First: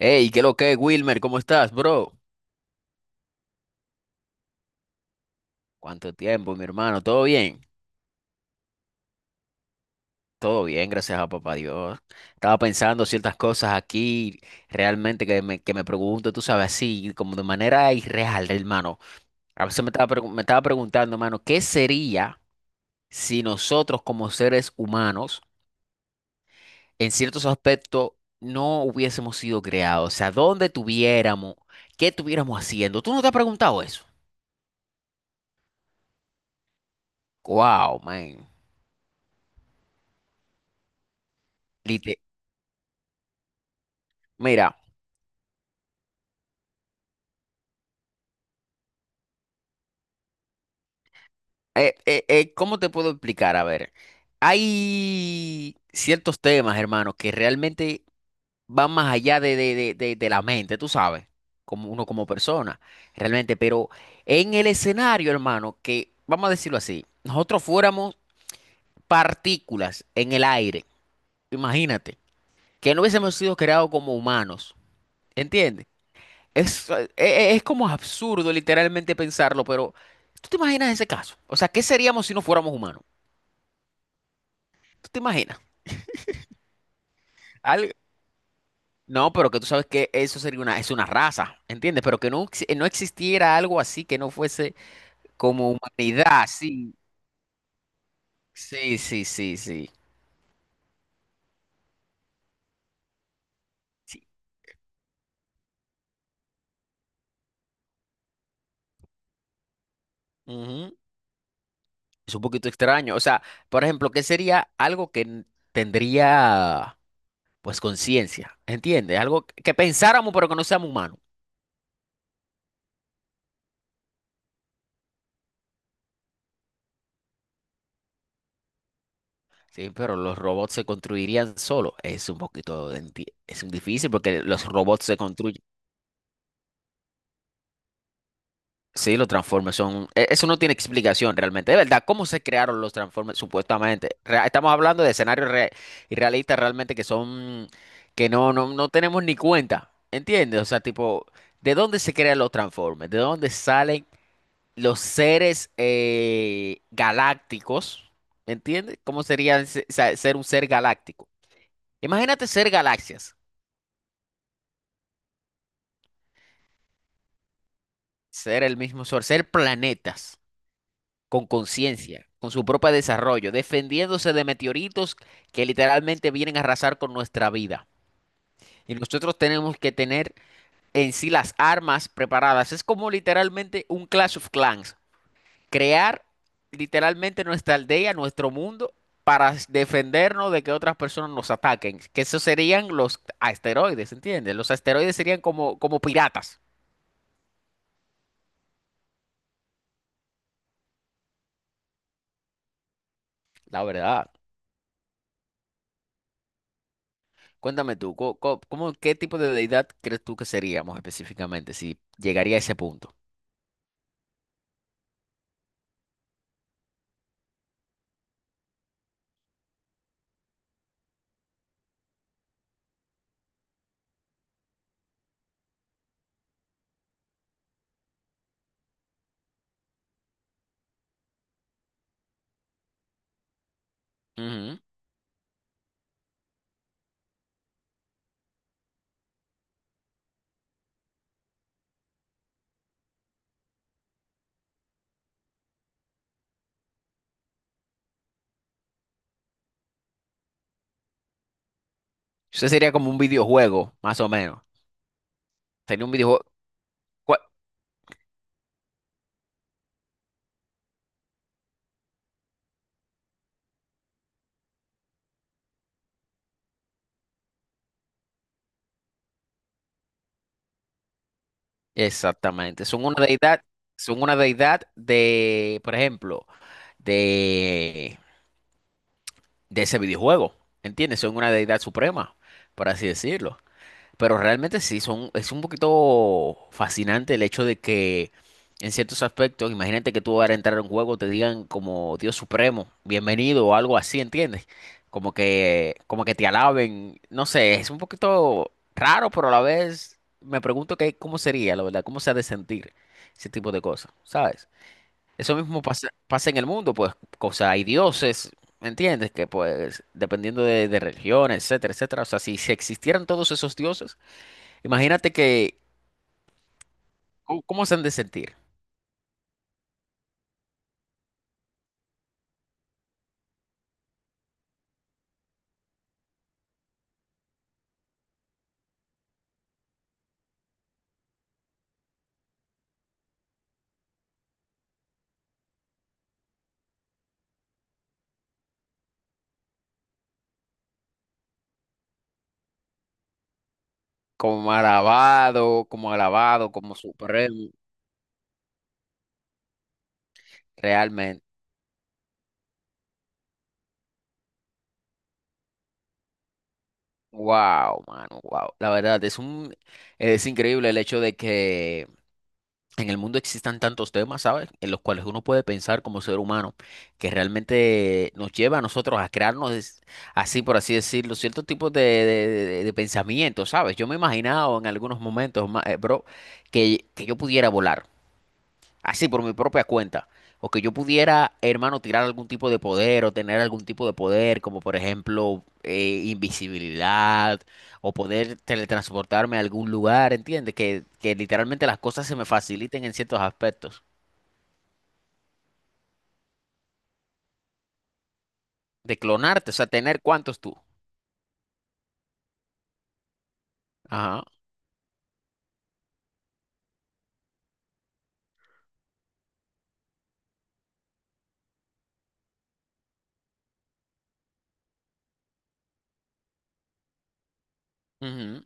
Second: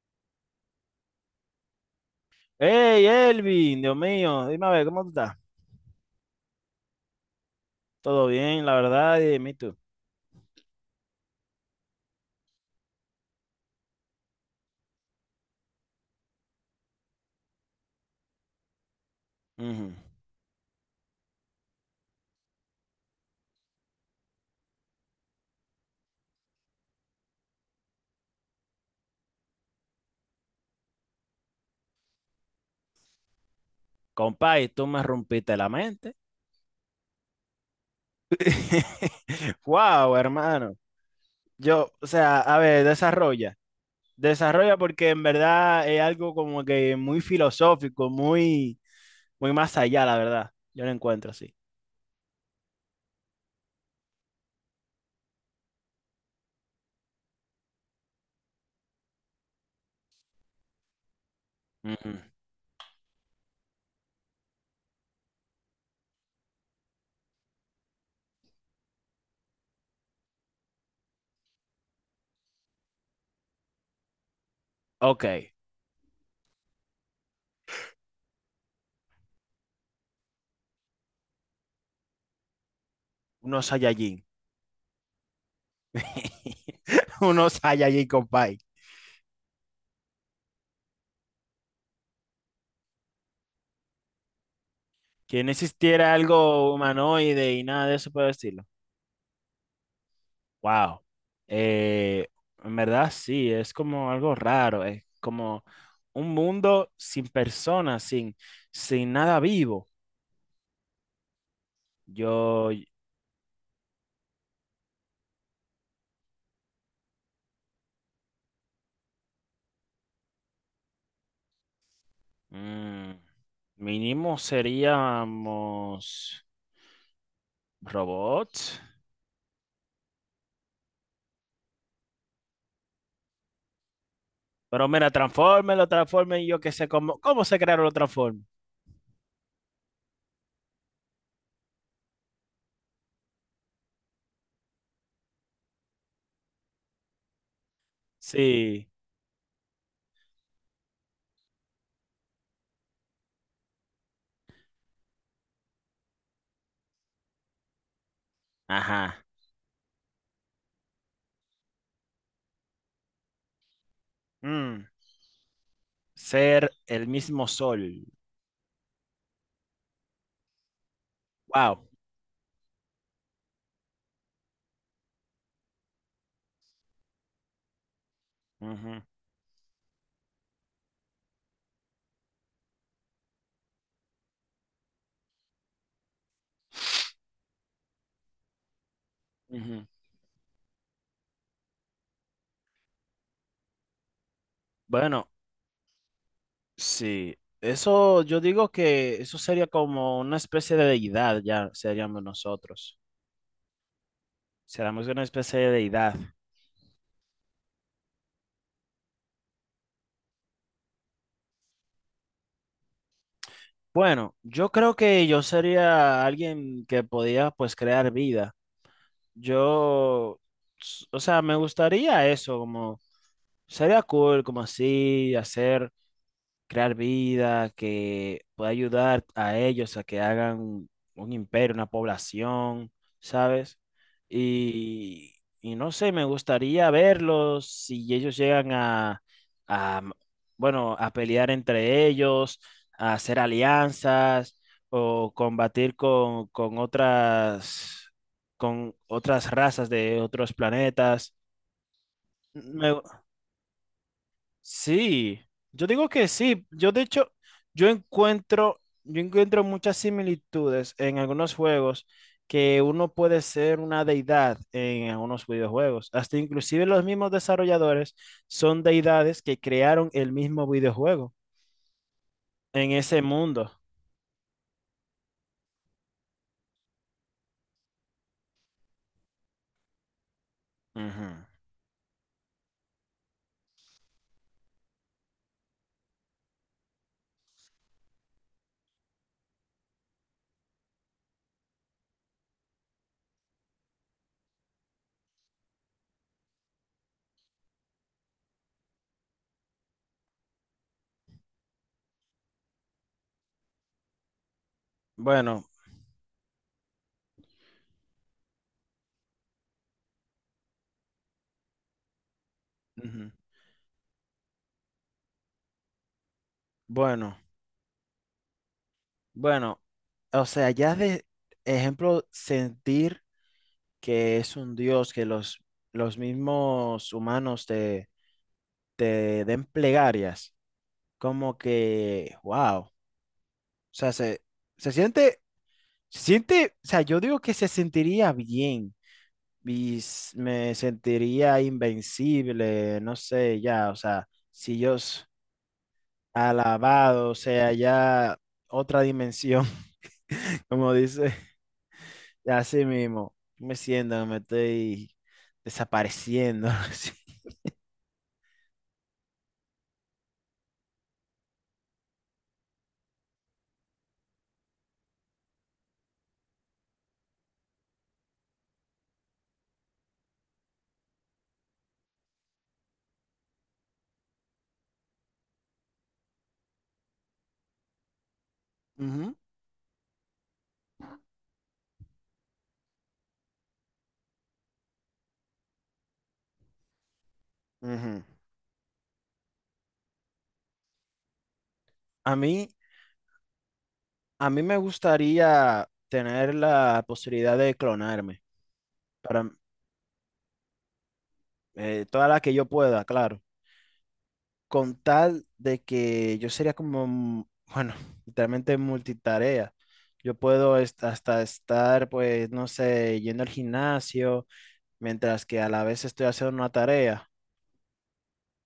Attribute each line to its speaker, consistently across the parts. Speaker 1: Hey, ¿qué lo que, Wilmer? ¿Cómo estás, bro?
Speaker 2: Hey, Elvin, Dios mío, dime a ver, ¿cómo tú estás?
Speaker 1: ¿Cuánto tiempo, mi hermano? ¿Todo bien?
Speaker 2: Todo bien, la verdad, y dime tú.
Speaker 1: Todo bien, gracias a papá Dios. Estaba pensando ciertas cosas aquí, realmente que me pregunto, tú sabes, así, como de manera irreal, hermano. A veces
Speaker 2: Ujú.
Speaker 1: me estaba preguntando, hermano, ¿qué sería si nosotros como seres humanos, en ciertos aspectos, no hubiésemos sido creados? O sea, ¿dónde estuviéramos? ¿Qué estuviéramos haciendo? ¿Tú no te has preguntado eso?
Speaker 2: Compay, tú me rompiste la mente.
Speaker 1: Wow, man.
Speaker 2: Wow, hermano. Yo, o
Speaker 1: Lite-
Speaker 2: sea, a ver, desarrolla.
Speaker 1: Mira.
Speaker 2: Desarrolla porque en verdad es algo como que muy filosófico, muy, muy más allá, la verdad. Yo lo encuentro así.
Speaker 1: ¿Cómo te puedo explicar? A ver, hay ciertos temas, hermano, que realmente van más allá de la mente, tú sabes, como uno
Speaker 2: Ujú.
Speaker 1: como persona, realmente, pero en el escenario, hermano, que, vamos a decirlo así, nosotros fuéramos partículas en el aire, imagínate, que no hubiésemos sido creados como humanos,
Speaker 2: Ok,
Speaker 1: ¿entiendes? Es como absurdo literalmente pensarlo, pero ¿tú te imaginas ese caso? O sea, ¿qué seríamos si no fuéramos humanos?
Speaker 2: unos Saiyajin.
Speaker 1: ¿Tú te imaginas?
Speaker 2: Unos
Speaker 1: Al-
Speaker 2: Saiyajin, compay.
Speaker 1: No, pero que tú sabes que eso sería una, es una raza, ¿entiendes? Pero que no, no existiera algo así que no fuese
Speaker 2: Que no
Speaker 1: como
Speaker 2: existiera
Speaker 1: humanidad,
Speaker 2: algo
Speaker 1: sí,
Speaker 2: humanoide y nada de eso por decirlo.
Speaker 1: sí, sí, sí, sí.
Speaker 2: Wow. Eh, en verdad sí, es como
Speaker 1: Sí.
Speaker 2: algo raro, es como un mundo sin personas, sin, sin nada vivo.
Speaker 1: Ujú. Es un poquito
Speaker 2: Yo,
Speaker 1: extraño. O sea, por ejemplo, ¿qué sería algo que tendría, pues, conciencia? ¿Entiendes? Algo que pensáramos, pero que no seamos humanos.
Speaker 2: mm, Mínimo seríamos robots.
Speaker 1: Sí, pero los robots se construirían solos. Es un poquito, es un difícil porque los
Speaker 2: Pero
Speaker 1: robots
Speaker 2: mira,
Speaker 1: se construyen.
Speaker 2: transforme, lo transforme y yo qué sé cómo, cómo se crearon los transformes.
Speaker 1: Sí, los Transformers son, eso no tiene explicación realmente. De verdad, ¿cómo se crearon los Transformers supuestamente? Estamos hablando de escenarios irrealistas realmente que son, que
Speaker 2: Sí,
Speaker 1: no tenemos ni cuenta, ¿entiendes? O sea, tipo, ¿de dónde se crean los Transformers? ¿De dónde salen los seres galácticos? ¿Entiendes?
Speaker 2: ajá.
Speaker 1: ¿Cómo sería ser un ser galáctico? Imagínate ser galaxias,
Speaker 2: Mm, ser el mismo sol.
Speaker 1: ser el mismo sol, ser planetas, con
Speaker 2: Wow.
Speaker 1: conciencia, con su propio desarrollo, defendiéndose de meteoritos que literalmente vienen a arrasar con nuestra vida. Y
Speaker 2: Ujú,
Speaker 1: nosotros tenemos que tener en sí las armas preparadas. Es como literalmente un Clash of Clans. Crear literalmente nuestra aldea, nuestro mundo, para
Speaker 2: ujú.
Speaker 1: defendernos de que otras personas nos ataquen. Que esos serían los asteroides, ¿entiendes? Los asteroides
Speaker 2: Bueno,
Speaker 1: serían como, como piratas,
Speaker 2: sí, eso yo digo que eso sería como una especie de deidad, ya seríamos nosotros.
Speaker 1: la verdad.
Speaker 2: Seríamos una especie de deidad.
Speaker 1: Cuéntame tú, ¿cómo, qué tipo de deidad crees tú que seríamos específicamente si llegaría a ese punto?
Speaker 2: Bueno, yo creo que yo sería alguien que podía pues crear vida. Yo, o sea, me gustaría eso, como sería cool, como así, hacer. Crear vida, que pueda ayudar a ellos a que hagan un imperio, una población, ¿sabes?
Speaker 1: Ujú.
Speaker 2: Y, y no sé, me gustaría verlos si ellos llegan a, bueno, a pelear entre ellos, a hacer alianzas o combatir con otras razas de otros planetas.
Speaker 1: Eso sería
Speaker 2: Me,
Speaker 1: como un videojuego, más o menos.
Speaker 2: Sí, yo
Speaker 1: Sería
Speaker 2: digo
Speaker 1: un
Speaker 2: que
Speaker 1: videojuego.
Speaker 2: sí. Yo de hecho,
Speaker 1: ¿Cuál?
Speaker 2: yo encuentro muchas similitudes en algunos juegos que uno puede ser una deidad en algunos videojuegos. Hasta inclusive los mismos desarrolladores son deidades que crearon el mismo videojuego
Speaker 1: Exactamente.
Speaker 2: en ese mundo.
Speaker 1: Son una deidad de, por ejemplo, de, de ese videojuego. ¿Entiendes?
Speaker 2: Ujú.
Speaker 1: Son una deidad suprema, por así decirlo. Pero realmente sí, son, es un poquito fascinante el hecho de que en ciertos aspectos, imagínate que tú vas a entrar a un juego, te digan como Dios supremo, bienvenido o algo así, ¿entiendes? Como que te alaben, no sé, es un poquito raro, pero a la vez me pregunto que, cómo sería, la verdad, cómo se ha de sentir ese tipo de cosas, ¿sabes? Eso
Speaker 2: Bueno,
Speaker 1: mismo pasa en el mundo, pues, o sea, hay dioses, ¿me ¿entiendes? Que pues, dependiendo de religión, etcétera, etcétera, o sea, si existieran
Speaker 2: ujú.
Speaker 1: todos esos dioses, imagínate que,
Speaker 2: Bueno,
Speaker 1: ¿cómo se han de sentir?
Speaker 2: bueno, o sea, ya de ejemplo, sentir que es un dios, que los mismos humanos te den plegarias, como que, wow, o sea, se, se siente, se siente, o sea, yo digo que se sentiría bien y s- me sentiría invencible, no sé, ya, o sea,
Speaker 1: Como
Speaker 2: si yo s-
Speaker 1: alabado, como alabado, como
Speaker 2: alabado, o
Speaker 1: supremo,
Speaker 2: sea, ya otra dimensión, como dice,
Speaker 1: realmente.
Speaker 2: así mismo, me siento, me estoy desapareciendo, así.
Speaker 1: Wow, mano, wow. La verdad, es un, es increíble el hecho de que en el mundo existan tantos temas, ¿sabes? En los cuales uno puede pensar como ser humano, que realmente nos lleva a nosotros a crearnos, así por así decirlo, ciertos tipos de, de pensamientos, ¿sabes? Yo me he imaginado en algunos momentos, bro, que yo pudiera volar. Así por mi propia cuenta. O que yo pudiera, hermano, tirar algún tipo de poder o tener algún tipo de poder, como por ejemplo invisibilidad
Speaker 2: Ujú, ujú.
Speaker 1: o poder teletransportarme a algún lugar, ¿entiendes? Que literalmente las cosas se
Speaker 2: A
Speaker 1: me
Speaker 2: mí,
Speaker 1: faciliten en ciertos aspectos.
Speaker 2: A mí me gustaría tener la posibilidad de clonarme,
Speaker 1: De
Speaker 2: para
Speaker 1: clonarte, o sea, tener cuántos tú.
Speaker 2: toda la que yo pueda, claro,
Speaker 1: Ajá.
Speaker 2: con tal de que yo sería como, bueno, literalmente multitarea. Yo puedo est- hasta estar, pues, no sé, yendo al gimnasio, mientras que a la vez estoy haciendo una tarea.
Speaker 1: Ujú.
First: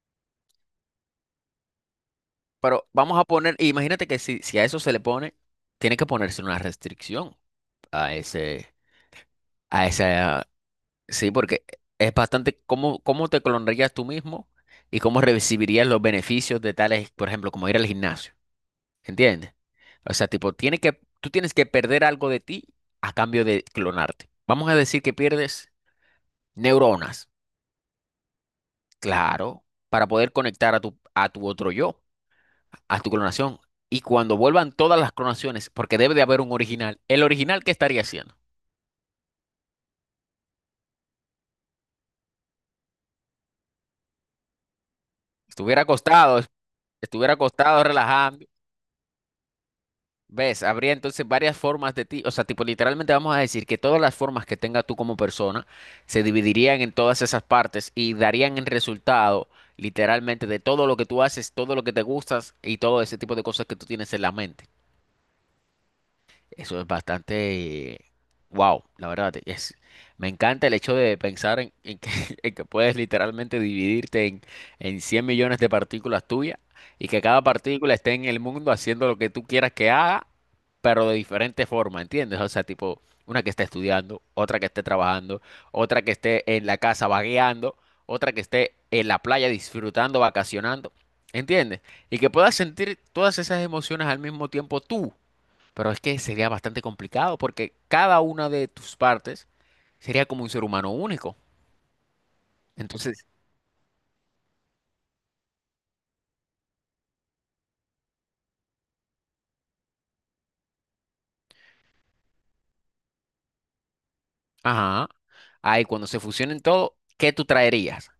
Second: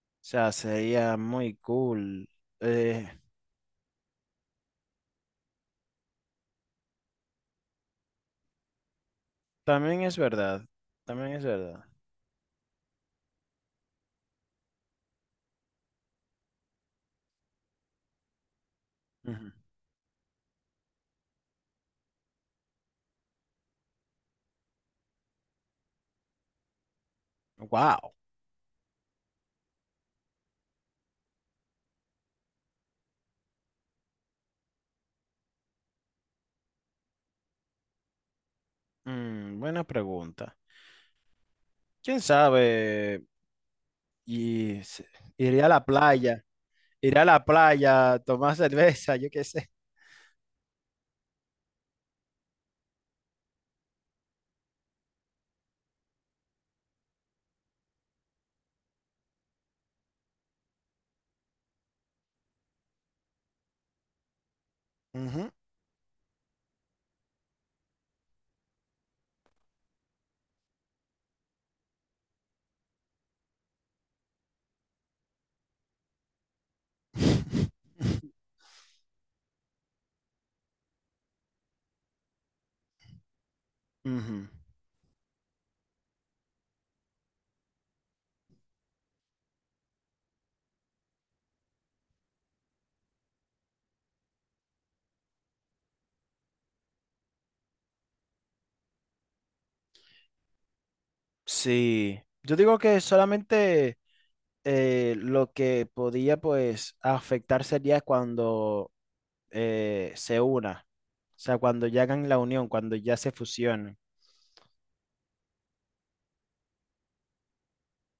Speaker 2: O sea, sería muy cool.
Speaker 1: Pero
Speaker 2: Eh,
Speaker 1: vamos a poner, imagínate que si a eso se le pone, tiene que ponerse una restricción a ese, a
Speaker 2: También es
Speaker 1: ese.
Speaker 2: verdad,
Speaker 1: Sí,
Speaker 2: también es
Speaker 1: porque
Speaker 2: verdad.
Speaker 1: es bastante cómo, cómo te clonarías tú mismo y cómo recibirías los beneficios de tales, por ejemplo, como ir al gimnasio, ¿entiendes? O sea, tipo, tiene que, tú tienes que perder algo de ti a cambio de clonarte. Vamos a decir que pierdes neuronas,
Speaker 2: Wow,
Speaker 1: claro, para poder conectar a tu otro yo, a tu clonación. Y cuando vuelvan todas las clonaciones, porque debe de haber un original, ¿el original qué estaría haciendo?
Speaker 2: buena pregunta. ¿Quién sabe? Y se- iré a
Speaker 1: Estuviera
Speaker 2: la
Speaker 1: acostado,
Speaker 2: playa, iré a
Speaker 1: estuviera
Speaker 2: la
Speaker 1: acostado,
Speaker 2: playa,
Speaker 1: relajado.
Speaker 2: tomar cerveza, yo qué sé.
Speaker 1: ¿Ves? Habría entonces varias formas de ti, o sea, tipo literalmente vamos a decir que todas las formas que tenga tú como persona se dividirían en todas esas partes y darían el resultado literalmente de todo lo que tú haces, todo lo que te gustas y todo ese tipo de cosas que tú tienes en la mente.
Speaker 2: Ujú.
Speaker 1: Eso es bastante, wow, la verdad, es, me encanta el hecho de pensar en que, en que puedes literalmente dividirte en 100 millones de partículas tuyas y que cada partícula esté en el mundo haciendo lo que tú quieras que haga, pero de diferente forma, ¿entiendes? O sea, tipo, una que esté estudiando,
Speaker 2: Ujú.
Speaker 1: otra que esté trabajando, otra que esté en la casa vagueando, otra que esté en la playa disfrutando, vacacionando, ¿entiendes? Y que puedas sentir todas esas emociones al mismo tiempo tú, pero es que sería bastante complicado porque cada una de tus partes sería como un ser humano único.
Speaker 2: Sí, yo digo que
Speaker 1: Entonces,
Speaker 2: solamente lo que podía pues afectar sería cuando se una, o sea, cuando ya hagan la unión, cuando ya se fusionen.
Speaker 1: ajá, ahí cuando se fusionen todo, ¿qué tú traerías?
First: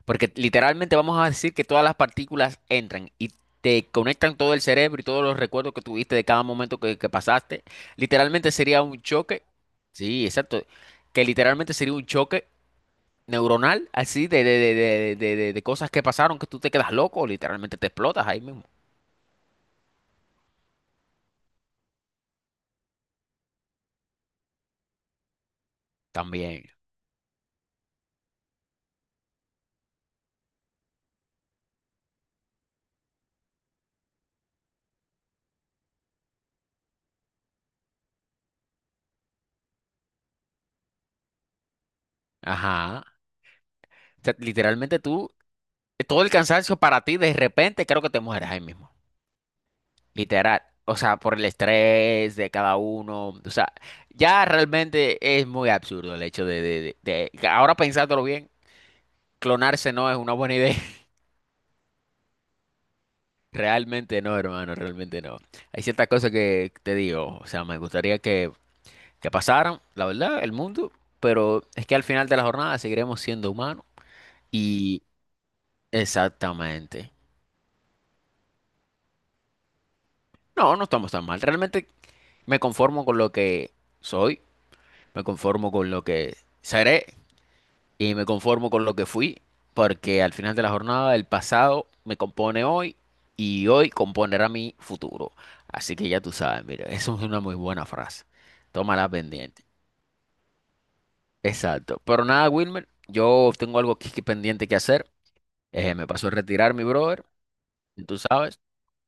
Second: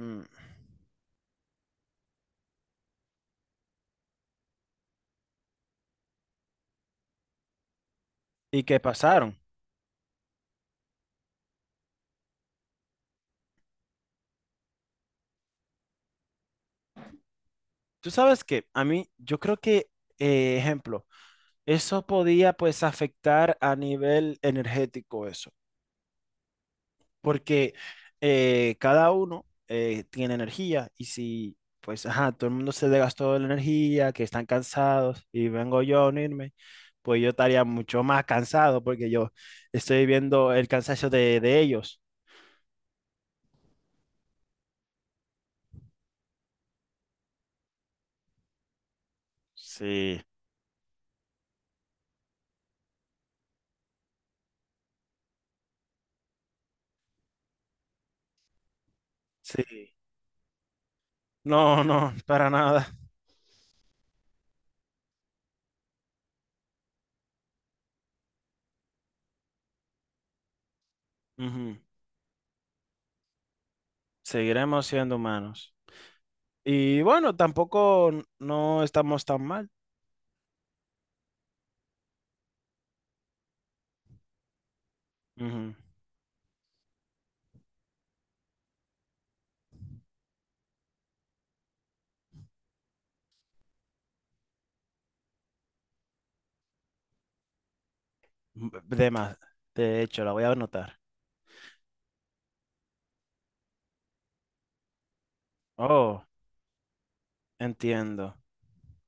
Speaker 2: Mm.
Speaker 1: Porque literalmente vamos a decir que todas las partículas entran y te conectan todo el cerebro y todos los recuerdos que tuviste de cada momento que pasaste. Literalmente
Speaker 2: ¿Y qué
Speaker 1: sería un
Speaker 2: pasaron?
Speaker 1: choque, sí, exacto, que literalmente sería un choque neuronal así de cosas que pasaron que tú te quedas loco, literalmente te
Speaker 2: Tú
Speaker 1: explotas ahí
Speaker 2: sabes
Speaker 1: mismo.
Speaker 2: que a mí, yo creo que, ejemplo, eso podía pues afectar a nivel energético eso.
Speaker 1: También.
Speaker 2: Porque cada uno tiene energía y si, pues, ajá, todo el mundo se desgastó de la energía, que están cansados y vengo yo a unirme, pues yo estaría mucho más cansado porque yo estoy viendo el cansancio de ellos.
Speaker 1: Ajá. Sea, literalmente tú, todo el cansancio para ti, de repente creo que te mueres ahí mismo.
Speaker 2: Sí,
Speaker 1: Literal. O sea, por el estrés de cada uno. O sea, ya realmente es muy absurdo el hecho ahora pensándolo bien, clonarse
Speaker 2: sí.
Speaker 1: no es una buena idea.
Speaker 2: No, no, para nada.
Speaker 1: Realmente no, hermano, realmente no. Hay ciertas cosas que te digo, o sea, me gustaría que pasaran, la verdad, el mundo, pero
Speaker 2: Ujú.
Speaker 1: es que al final de la jornada seguiremos siendo humanos.
Speaker 2: Seguiremos
Speaker 1: Y
Speaker 2: siendo humanos. Y
Speaker 1: exactamente.
Speaker 2: bueno, tampoco n- no estamos tan mal.
Speaker 1: No, no estamos tan mal. Realmente me conformo con lo que soy, me conformo
Speaker 2: Ujú.
Speaker 1: con lo que seré y me conformo con lo que fui, porque al final de la jornada el pasado me compone hoy y hoy componerá mi futuro. Así que ya tú sabes, mira, eso es una muy buena frase. Tómala
Speaker 2: De más,
Speaker 1: pendiente.
Speaker 2: de hecho, la voy a anotar.
Speaker 1: Exacto. Pero nada, Wilmer, yo tengo algo aquí que pendiente que hacer. Me
Speaker 2: Oh,
Speaker 1: paso a retirar, mi brother. Y tú
Speaker 2: entiendo.
Speaker 1: sabes,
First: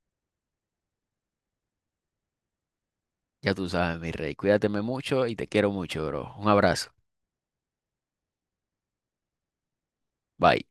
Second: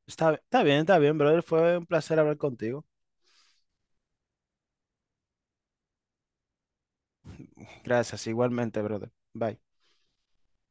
Speaker 2: Está, está bien, brother. Fue un placer hablar contigo.
Speaker 1: ya tú sabes, mi rey. Cuídateme mucho y te quiero mucho, bro. Un abrazo.
Speaker 2: Gracias, igualmente, brother. Bye.
Speaker 1: Bye.